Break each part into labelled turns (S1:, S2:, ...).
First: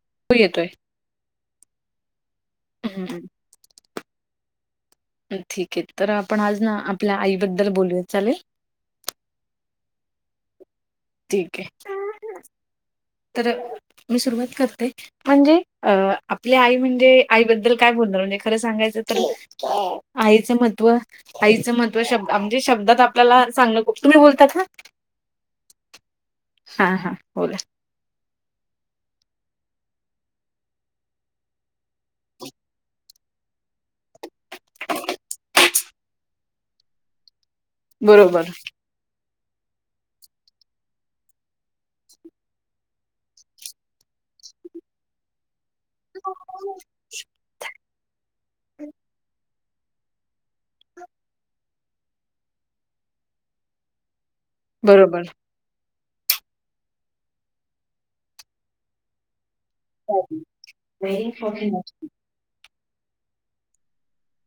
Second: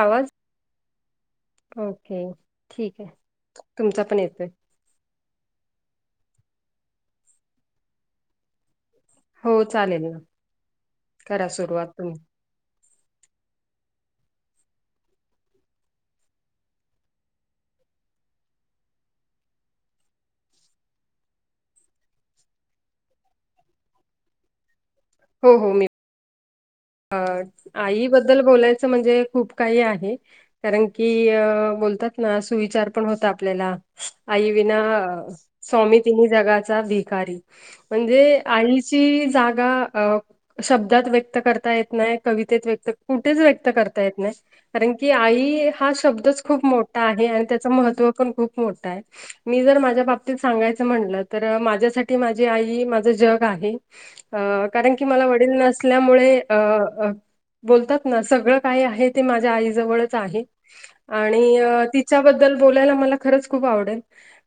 S1: आवाज.
S2: येतोय.
S1: ओके ठीक
S2: हं
S1: आहे‌.
S2: हं.
S1: तुमचा पण येतोय.
S2: ठीक आहे तर आपण आज ना आपल्या आईबद्दल बोलूया चालेल?
S1: हो चालेल ना. करा
S2: ठीक आहे.
S1: सुरुवात तुम्ही.
S2: तर, मी सुरुवात करते. म्हणजे अ आपली आई म्हणजे आईबद्दल काय बोलणार, म्हणजे खरं सांगायचं तर आईचं महत्त्व आईचं महत्व शब्द म्हणजे, शब्दात आपल्याला चांगलं तुम्ही बोलतात ना?
S1: हो हो मी
S2: हां
S1: अ
S2: बोला.
S1: आईबद्दल बोलायचं म्हणजे खूप काही आहे. कारण की बोलतात ना, सुविचार पण होता आपल्याला. आई विना स्वामी तिन्ही जगाचा भिकारी. म्हणजे
S2: बरोबर.
S1: आईची जागा अ शब्दात व्यक्त कर य कवितेत व्यक्त कुठेच व्यक्त करता येत नाही कारण की आई. हा शब्दच खूप मोठा आहे आणि त्याच महत्त्व पण खूप मोठं आहे. मी जर माझ्या बाबतीत सांगायचं म्हणलं, तर माझ्यासाठी माझी आई माझं जग आहे. अ कारण की
S2: बरोबर.
S1: मला वडील नसल्यामुळे. अ अ बोलतात ना सगळं काही आहेत. ते माझ्या आई जवळच आहे
S2: बरोबर.
S1: आणि अ तिच्याबद दल बोलायला मला खरंच खूप आवडेल.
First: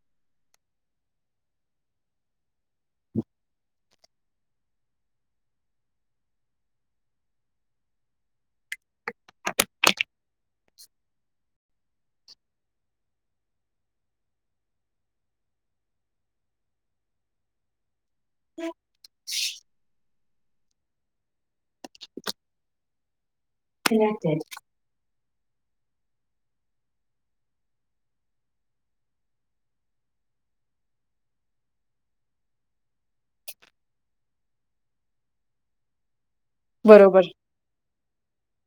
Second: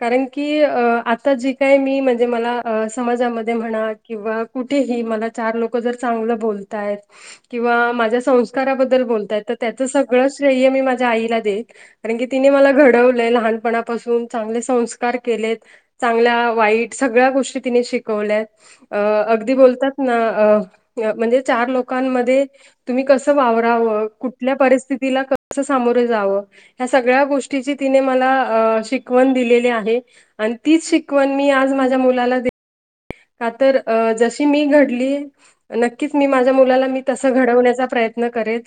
S1: कारण की अ आता जे काय मी म्हणजे मला समाजामध्ये म्हणा. किंवा कुठेही मला चार लोक जर चांगलं बोलतायेत. किंवा माझ्या संस्काराबद्दल बोलतायत, तर त्याचं सगळं श्रेय मी माझ्या आईला देईल. कारण की तिने मला घडवलंय, ‌लहानपणापासून चांगले संस्कार केलेत. चांगल्या वाईट सगळ्या गोष्टी तिने शिक वल्या अगदी बोलतात ना, म्हणजे चार लोकांमध्ये तुम्ही कसं वावरावं कुठल्या परिस्थितीला क कसं सामोरे जावं ह्या सगळ्या गोष्टीची तिने मला अ शिकवण दिलेली आहे. आणि तीच शिकवण मी आज माझ्या मुलाला दे का तर जशी मी घडली नक्कीच मी माझ्या मुलाला मी तस घडवण्याचा प्रयत्न करेन,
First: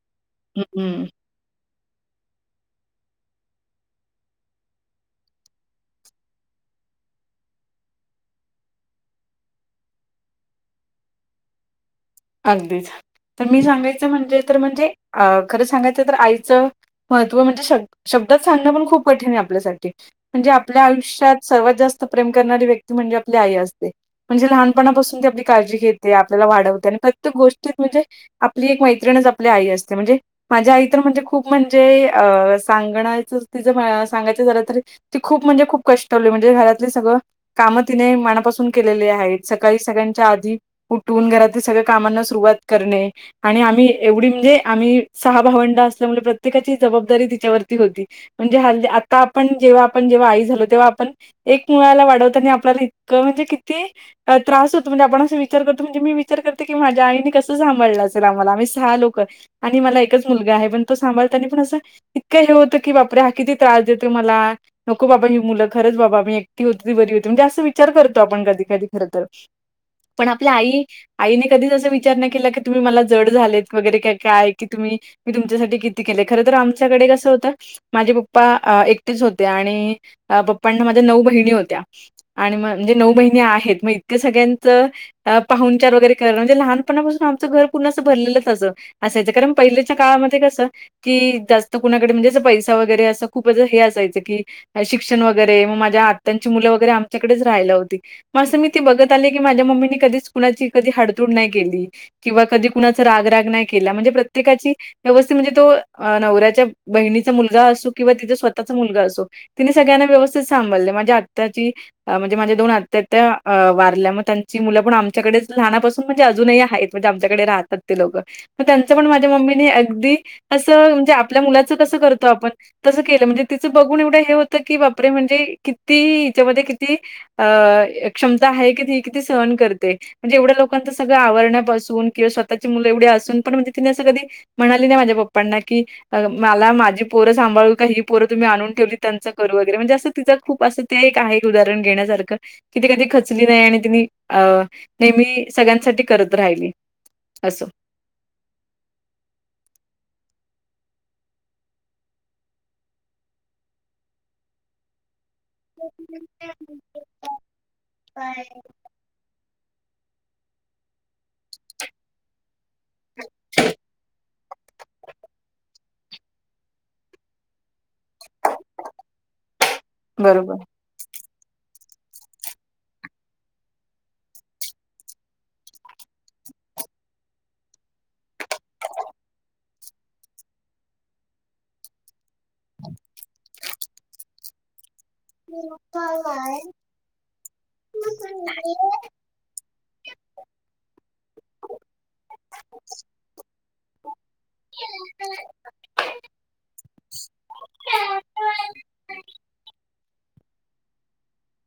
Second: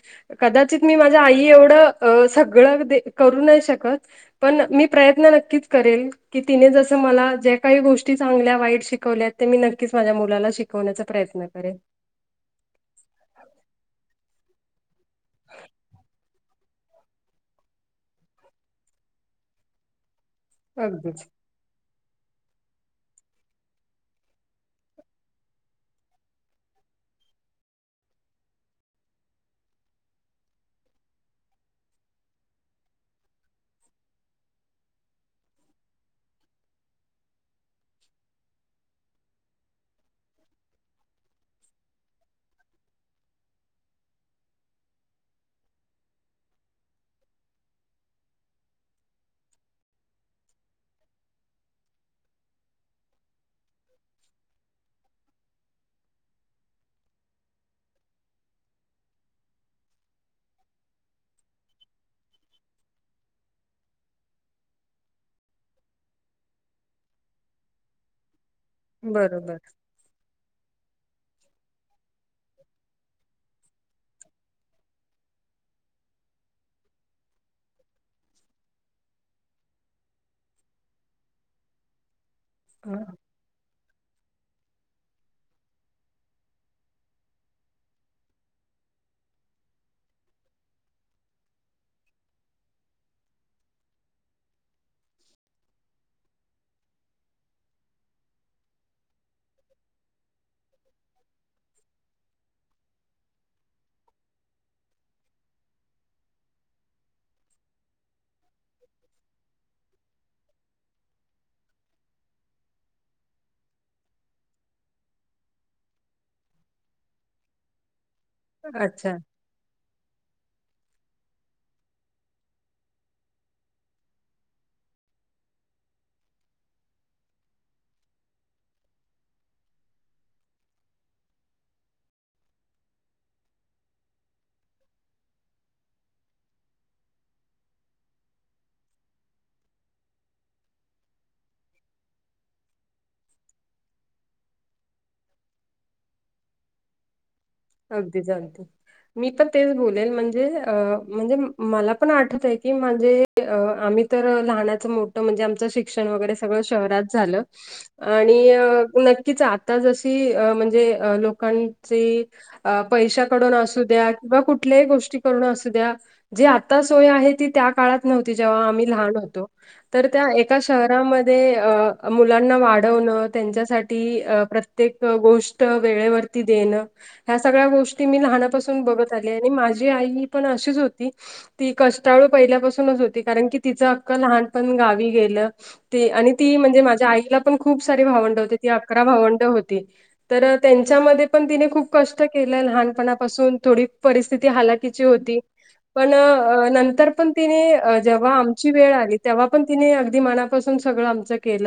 S2: हं.
S1: कदाचित मी
S2: हं.
S1: माझ्या आई ही एवढं सगळं करू नाही शकत पण मी प्रयत्न नक्कीच करेल. की तिने जसं मला ज्या काही गोष्टी चांगल्या वाईट शिकवल्या ते मी नक्कीच माझ्या मुलाला शिकवण्याचा प्रयत्न करेन.
S2: अगदीच तर मी सांगायचं म्हणजे तर म्हणजे अ खरं सांगायचं म्हणेज तर आईचं. महत्त्व म्हणजे शब् शब्दात सांगणं पण खूप कठीण आहे आपल्यासाठी म्हणजे आपल्या
S1: अगदीच.
S2: आयुष्यात सर्वात जास्त प्रेम करणारी व्यक्ती म्हणजे आपली आई असते. म्हणजे लहानपणापासून ती आपली काळजी घेते आपल्याला वाढवते आणि प्रत्येक गोष्टीत म्हणजे आपली एक मैत्रिणच आपली आई असते म्हणजे माझ्या आई तर म्हणजे खूप म्हणजे अ सांगण्याचं तिचं सांगायचं झालं तरी ती खूप म्हणजे खूप कष्टळु म्हणजे घरातल सगळं काम तिने मनापासून केलेली आहेत सकाळी सगळ्यांच्या आधी उठून घरातील सगळ कामांना सुरुवात करणे. आणि आम्ही एवढी म्हणजे आम्ही सहा भावंड असल्यामुळे प्रत्येकाची जबाबदारी तिच्यावरती होती. म्हणजे ह आता आपण जेव्हा आपण जेव्हा आई झालो तेव्हा आपण एक मुलाला वाढवताने आपल्याला इतकं म्हणजे किती त्रास होतो म्हणजे आपण असं विचार करतो म्हणजे मी विचार कर की माझ्या आईने कसं सांभाळ असेल आम्हाला आम्ही सहा लोक आणि मला एकच मुलगा आहे पण तो सांभाळताना पण असं इतकं हे होतं की बापरे हा किती त्रास देतो मला. नको बाबा ही मुलं खरच बाबा मी एकटी होती, ती बरी होती म्हणे असं विचार करतो आपण कधी कधी. खर तर
S1: बरोबर.
S2: पण आपली आई आईने कधीच असा विचार नाहीं केला की, तुम्ही मला जड झालेत वगैरे का काय की तुम्ही. मी तुमच्यासाठी किती केले खर तर आमच्याकडे कसं होतं माझे पप्पा एकटेच होते आणि पप्पांना माझ्या नऊ बहिणी होत्या. आणि मग म्हणजे नऊ
S1: अ,
S2: बहिनी आहेत मग इतकं सगळ्यांचं पाहून उपचार वगैरे करण म्हणजे लहानपणापासून आमचं घर पूर्णं असं भरलेलंच असं असायचं कारण पहिल्याच्या काळामध्ये कसं. कि जास्त कुणाकडे म्हणजे अस पैसा वगैरे असं खूप हे असायचं की शिक्षण वगैरे मग माझ्या आत्यांची मुलं वगैरे आमच्याकडेच राहिला होती मग असं मी ते बघत आले की माझ्या मम्मीनी कधी कुणाची कधी हाडतूड नाही केली. किंवा कधी कुणाच रागराग नाही केला म्हणजे प्रत्येकाची व्यवस्थित म्हणजे तो, नवऱ्याच्या बहिणीचा मुलगा असो किंवा तिचा स्वतःचा मुलगा असो. तिने सगळ्यांना व्यवस्थित सांभाळल माझ्या आत्या ची अ म्हणजे माझ्या दोन आत्या त्या वारल्या मग त्यांची मुलं पण आमच्याकडेच लहनापासून म्हणजे अजूनही आहेत म्हणजे आमच्याकडे राहतात ते लोकं मग त्यांचं पण
S1: अच्छा.
S2: माझ्या मम्मीने अगदी असं म्हणजे आपल्या मुलाचं कसं करतो आपण? तसं केलं म्हणजे तिचं बघून एवढं हे होतं की बापरे, म्हणजे किती हिच्यामध्ये किती. अ क्षमता आहे की ती किती सहन करते. म्हणजे एवढ्या लोकांचं सगळ आवरण्यापासून किंवा स्वःची मुल एवढे असून पण म्हणजे तिने असं कधी म्हणाली नाही माझ्या पप्पांना की. मला माझी पोरं सांभाळू का ही पोरं तुम्ही आणून ठेवली त्यांचं करु वगैरे म्हणजे असं तिंच खूप अस ते एक आहे उदाहरण घेण्यासारखं कि ती कधी खचली नाही आणि तिने अ नेहमी सगळ्यांसाठी करत राहिली अस.
S1: अगदीच अगदी. मी पण तेच बोलेल म्हणजे अ म्हणजे मला पण आठत आहे की माझे अ आम्ही तर लहानाचं मोठं म्हणजे आ च शिक्षण वगैरे सगळं शहरात झाल आणी अ तीच आता जशी अ म्हणजे अ लोकांची अ पैशाकडून असू द्या किंवा कुठ. कुठल्याही गोष्टी करण असु द्या जे आता सोय आहे ती त्या काळात नव्हती जेव्हा आम्ही लहान होतो. तर त्या एका
S2: बरोबर.
S1: शहरात. यामध्ये मुलांना वाढवण त्यांच्यासाठी प्रत्येक. गोष्ट वेळे वरती देणं. या सगळ्या गोष्टी मी लहानापासून बघत आले आणि माझी आईही पण अशीच होती. ती कष्टाळू पहिल्यापासूनच होती, कारण की तिचं अख्ख लहानपण गावी गे तीला आणि ती म्हणजे माझ्या आईला पण खूप सारे भावंड होते ती अकरा भावंड होती. तर तेच्यामध्ये पण तिने खूप. मोठं केलंय लहानपणापासून, थोडी परिस्थिती हलाकीची होती. पण नंतर पण तिने जेव्हा आमची वेळ. ती आली तेव्हा पण तीने अगदी मनापासून सगळ आमच केल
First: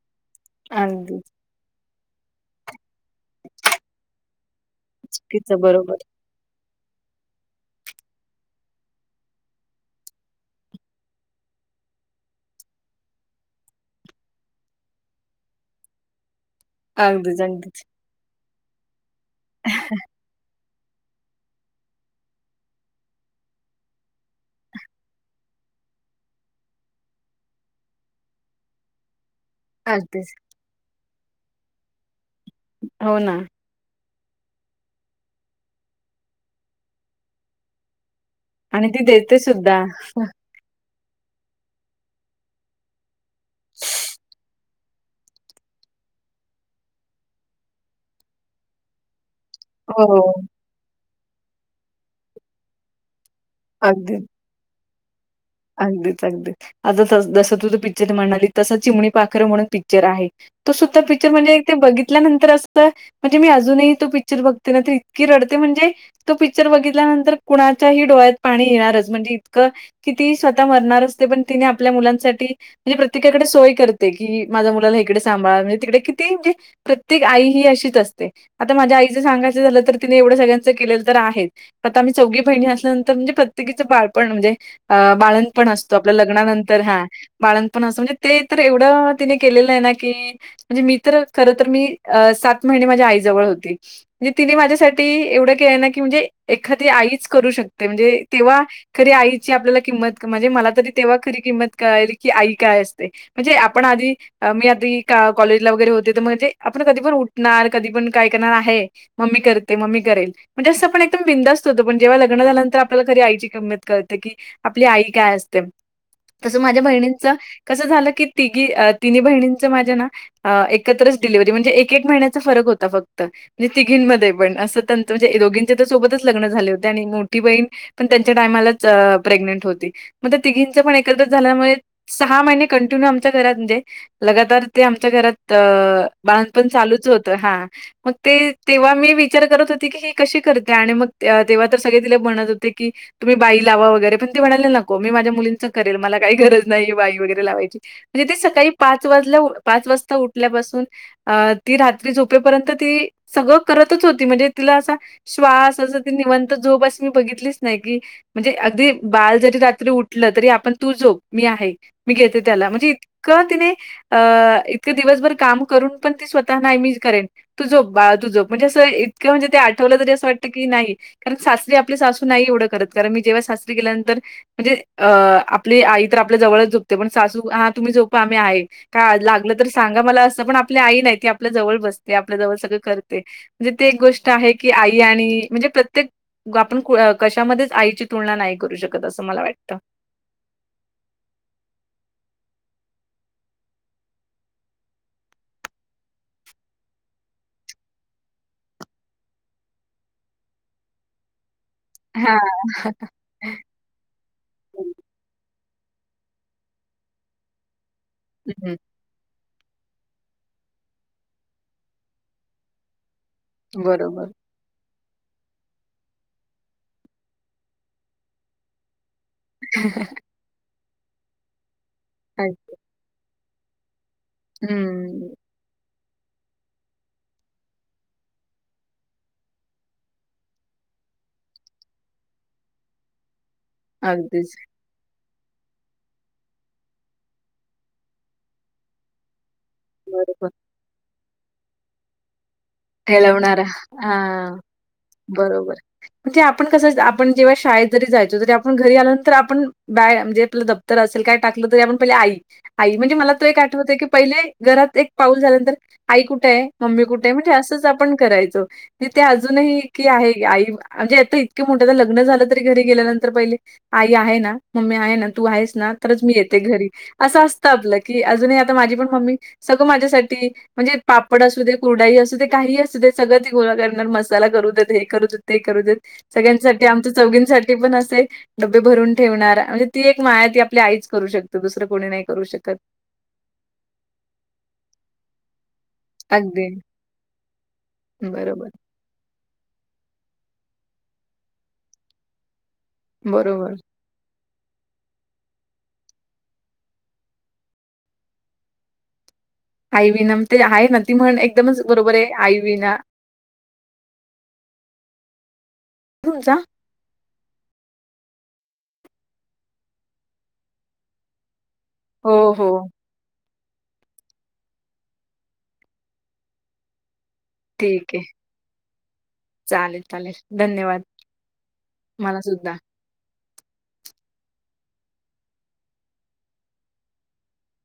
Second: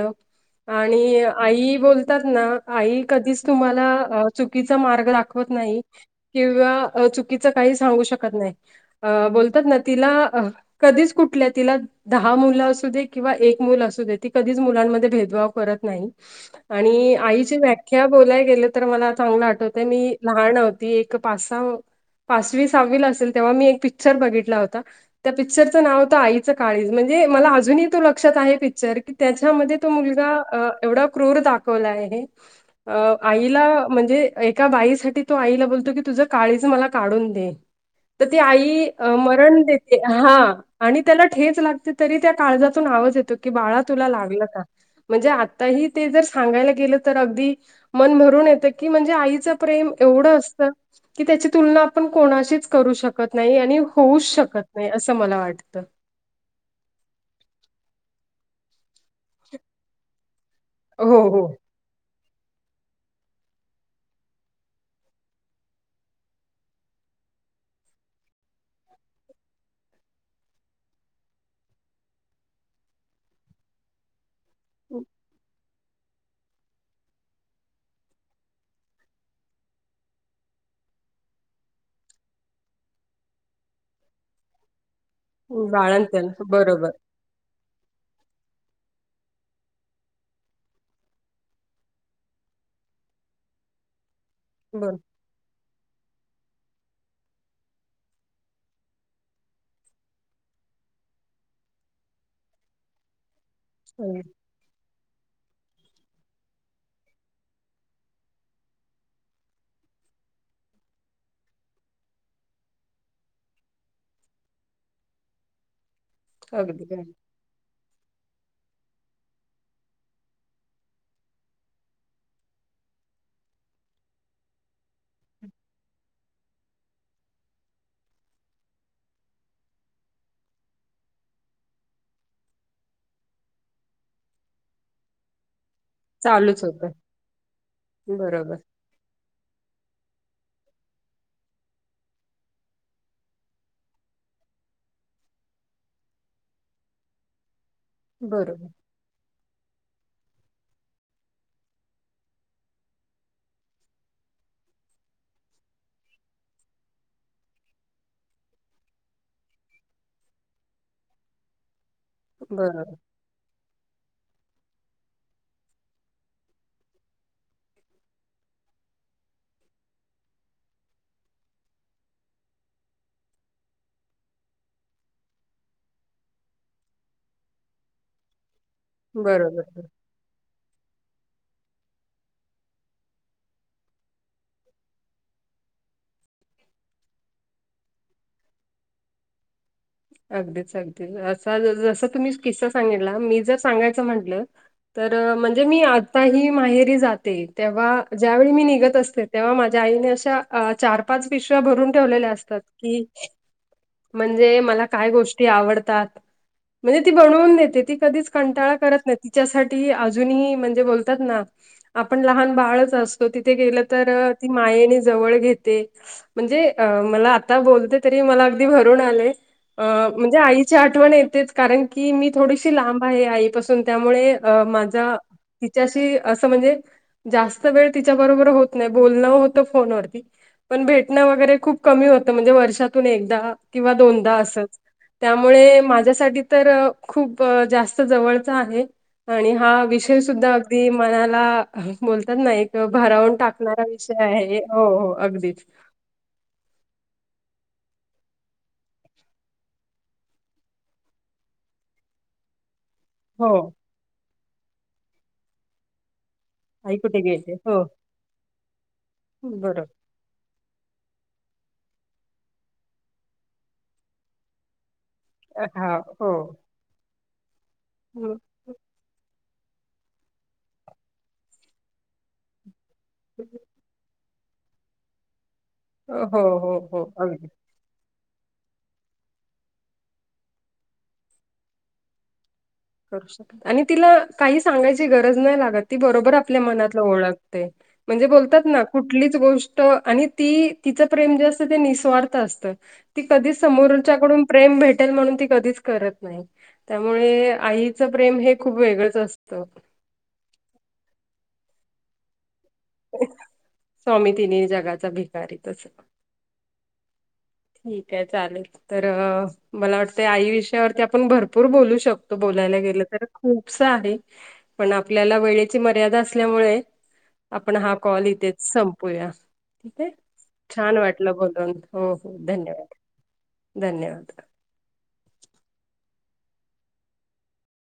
S1: आणि.
S2: अगदीच.
S1: आई बोलतात ना, आई कधीच तुम्हाला चुकीचा मार्ग दाखवत
S2: तिचं
S1: नाही.
S2: बरोबर.
S1: किंवा चुकीचं काही सांगू शकत नाही. अ बोलतात ना तिला अ कधीच कुठल्या तिला. दहा मुलं असू दे किंवा एक मुलं असू दे, ती कधीच मुलांमध्ये भेदभाव करत नाही. आणि
S2: अगदीच,
S1: आईची
S2: अगदीच.
S1: व्याख्या बोलाय गेले तर मला आता तर मी लहान होती एक पासा. पाचवी सहावी ला असेल तेव्हा मी एक पिक्चर बघितला होता. त्या पिक्चरचं नाव होत आईचं काळीज म्हणजे, मला अजूनही तो लक्षात आहे पिक्चर की. तेच्यामध्ये तो
S2: अगदीच.
S1: मुलगा एवढा क्रूर दाखवला आहे. अ
S2: हो ना.
S1: आईला म्हणजे, एका बाईसाठी तो आईला बोलतो, की तुझं काळीज मला काढून दे. तर ती आई
S2: आणि ती
S1: अ
S2: देते
S1: मरण
S2: सुद्धा.
S1: देते हा.. आणि त्याला ठेच लागते तरी त्या, काळजातून आवाज येतो की बाळा तुला लागलं का. म्हणजे आताही ते जर सांगायला गेलं, तर अगदी मन भरून येतं की म्हणजे. आईचं प्रेम
S2: हो,
S1: एवढं असतं की त्याची तुलना आपण कोणाशीच करू शक कत नाही आणि होऊच शकत नाही. असं मला वाटतं.
S2: डिचाक देते. आता जसं तूझं पिक्चर म्हणाली, तसं चिमणी पाखरू म्हणून पिक्चर आहे. तो सुद्धा
S1: हो,
S2: पिक्चर
S1: हो.
S2: म्हणजे ते बघितल्यानंतर असं म्हणजे मी, अजूनही तो पिचर बघते ना तर इतकी रडते म्हणजे. तो पिचर बघितल्यानंतर कुणाच्याही डोळ्यात पाणी येणारच म्हणजे इतकं. किती ही स्वतः मरणार असते पण तिने आपल्या मुलांसाठी म्हणजे प्रत्येकाकडे सोय कर तेकी माझ्या मुलाला इकडे सांभाळा म्हणजे तिकडे किती. प्रत्येक आई ही अशीच असते. आता माझ्या आईचं सांगायचं झालं तर तिने एवढं सगळ्यांचं केलेलं तर आहेच. आता आम्ही चौघी बहिणी असल्यानंतर म्हणजे प्रत्येकीचं बाळपण म्हणजे. अ बाळंतपण असतं आपल्या
S1: बाळंतीण
S2: लग्नानंतर
S1: बरोबर.
S2: हां बाळतपण असं म्हणजे ते तर एवढं तिने केलेलं आहे ना की म्हणजे मी तर खर तर मी सात महिने माझ्या आई जवळ होती. म्हणजे तिने
S1: बरं.
S2: माझ्यासाठी एवढं केलंय ना की म्हणजे. एखादी आईच करू शकते, म्हणजे तेव्हा खरी आई ची आपल्याला किंमत म्हणजे मला तरी तेव्हा खरी किंमत कळाली की आई काय असते. म्हणजे आपण आधी.
S1: हं.
S2: अ मी आधी कॉलेजला होते तर म्हणजे, आपण कधी पण उठणार कधी पण काय करणार आहे. मम्मी करते, मम्मी करेल. म्हणजे असं आपण एकदम बिंदास्त होतो. पण जेव्हा लग्न झाले नंतर आपल्याला खरी आईची किंमत कळते की. आपली आई काय असते. तसं माझ्या
S1: अगदी, अगदी.
S2: बहिणींच. कसं झालं की तिघी तिन् बहिणींचं माझ्या ना. अ एकत्रच डिलिव्हरी म्हणजे, एक एक महिन्याचा फरक होता फक्तं. म्हणजे तिघींमध्ये पण असं म्हणजे दोघींचे तर सोबतच लग्नं झाले होते आणि मोठी बहीण. पण त्यांच्या टायमालाच च प्रेग्नेंट होती. मग तिघीच पण एकत्र झाल्यामुळे सहा महिने कंटिन्यू आमच्या घरात म्हणजे. लगातार ते आमच्या घरात अ... बाळंतपण चालूच होतं, हा मग ते
S1: बरोबर,
S2: तेव्हा मी वि विचार करत होते की हे कशी करते आणि मग तेव्हा तर सगळे तिला म्हणत होते की तुम्ही बाई लावा वगैरे. पण ते म्हणाले नको मी माझ्या मुलींच करेल. मला काही गरज नाही बाई वगैरे लावायची, म्हणजे ते
S1: बरोबर,
S2: सकाळी पाच. तू वाजल्या पाच वाजता उठल्यापासून अ ती रात्री झोपेपर्यंत ती, सगळं करतच होती म्हणजे तिला असा. श्वास अस ती निवंत झोपस अशी मी, बघितलीच नाही की म्हणजे अगदी. बाल जरी रात्री उठलं, तरी आपण तू झोप मी आहे मी घेते त्याला म्हणजे
S1: बरोबर,
S2: का तिने अ इतके दिवसभर काम करून पण ती स्वतः नाय मी करेन. तू झोप बाळा तू झोप, म्हणजे असं इतकं म्हणजे ते आठवलं तरी असं वाटतं की नाही. कारण सासरी आपल्या सासू नाही एवढं करत. कारण मी जेव्हा सासरी गेल्यानंतर, म्हणजे अ आपली आई तर आपल्या जवळच झोपते, पण सासू हा तुम्ही झोपा मी आहे. का लागलं तर
S1: बरोबर.
S2: सांगा मला अस पण आपली आई नाही ती आपल्या जवळ बसते आपल्या जवळ सगळं करते. म्हणजे ते एक गोष्ट आहे की, आई आणि म्हणजे प्रत्येक. आपण कशामध्येच आईची तुलना नाही, करू शकत असं मला वाटतं.
S1: अगदीच अगदीच, असा जस तुम्ही किस्सा सांगितला मी जर सांगायचं म्हटलं. तर म्हणजे मी आता ही माहेरी जाते तेव्हा ज्यावेळी मी निघत असते. तेव्हा माझ्या आईने अशा, चार पाच पिशव्या भरून ठेवलेल्या
S2: हां.
S1: असतात की. म्हणजे मला काय गोष्टी आवडतात, म्हणजे ती बनवून देते ती कधीच.
S2: हं,
S1: कंटाळा
S2: हं.
S1: करत नाही. तिच्यासाठी अजूनही म्हणजे बोलतात ना, आपण लहान बाळच अस तो तिथे गेलं तर.
S2: बरोबर.
S1: मायेने जवळ घेते म्हणजे, मला आता बोलते तरी मला अगदी. भरून आलय, म्हणजे आईची आठवण येतेच कारण की मी थोडीशी
S2: अगदी.
S1: लांब आहे आई. पासून त्यामुळे माझा.
S2: हं,
S1: तिच्याशी असं म्हणजे, जास्त वेळ तिच्या बरोबर होत नाही बोलणं होतं फोनवरती. पण भेटणं वगैरे खूप कमी होतं, म्हणजे वर्षातून एकदा किंवा दोनदा
S2: अगदीच.
S1: असंच. त्यामुळे माझ्यासाठी तर खूप, जास्तं जवळच आहे. आणि हा विषय
S2: बरोबर.
S1: सुद्धा अगदी मनाला बोलतात ना एक. भारावून
S2: हेलवणारा.
S1: टाकणारा क्वेशचन आहे
S2: हां,
S1: हो हो अगदीच.
S2: बरोबर. म्हणजे आपण कसं आपण जेव्हा शाळेत जरी जायचो. तरी आपण घरी आल्यानंतर आपण बॅग म्हणजे आपल दप्त तर असेल काय टाकलं तरी आपण पहिले आई. आई म्हणजे मला तो
S1: हो
S2: एक आठवत आहे की, पहिले घरात एक पाऊल झाल्यानंतर, आई कुठे आहे
S1: आई
S2: मम्मी कुठे आहे म्हणजे
S1: गेले
S2: असं.
S1: हो
S2: असंच आपण करायचो, ते अजूनही
S1: बरोबर
S2: की आहे आई. म्हणजे आता इतके मोठ्या लग्न झालं, तरी घरी गेल्यानंतर पहिले आई आहे ना मम्मी आहे ना. तू आहेस ना
S1: हा
S2: तरच
S1: हो.
S2: मी येते घरी, असं असतं आपलं की
S1: हो
S2: अजूनही. माझी पण मम्मी सगळं माझ्यासाठी म्हणजे, पापड असू दे कुरुर्डाई असू दे काही असू. असू दे सगळ गोळा करणार मसाला करू देत हे करू देत ते करू देत,
S1: हो
S2: सगळ्यांसाठी
S1: हो
S2: आमच्या
S1: अगदी.
S2: चौघींसाठी. ते पण असं आहे. डबे भरून ठेवणार, म्हणजे ती एक माया ती आपली आईच करू शकत दुसरं कोणी नाही करू शकत.
S1: करू शकत आणि तिला काही सांगायची गरज नाही लागत. ती बरोबर आपल्या
S2: अगदी
S1: मनातला ओळखते, म्हणजे बोलतात
S2: बरोबर,
S1: ना. कुठलीच गोष्ट आणि ती तिचं प्रेम जे असतं ते निःस्वार्थ असत. ती कधीच
S2: बरोबर.
S1: समोरच्याकडून प्रेम भेटेल म्हणून, ती कधीच करत नाही त्यामुळें. आईचं प्रेम हे खूप वेगळंच असतं.
S2: आई विना ते आहे ना, ती म्हण एकदमच बरोबर आहे आई विना
S1: स्वामी तिन्ही जगाचा भिकारी तसं.
S2: हम्म जा.
S1: ठीक आहे. चालेल तर मला वाटतंय, आई विषयावरती आपण भर भरपूर बोलू
S2: हो,
S1: शकतो, बोलायला
S2: हो.
S1: गेलं तर. खूपस आहे, पण आपल्याला वेळेची मर्यादा असल्यामुळे. आपण हा
S2: ठीक आहे.
S1: कॉल इथेच संपूया. ठीक
S2: चालेल,
S1: आहे
S2: चालेल.
S1: छान
S2: धन्यवाद.
S1: वाटलं बोलून हो हो
S2: मला सुद्धा.
S1: धन्यवाद, धन्यवाद.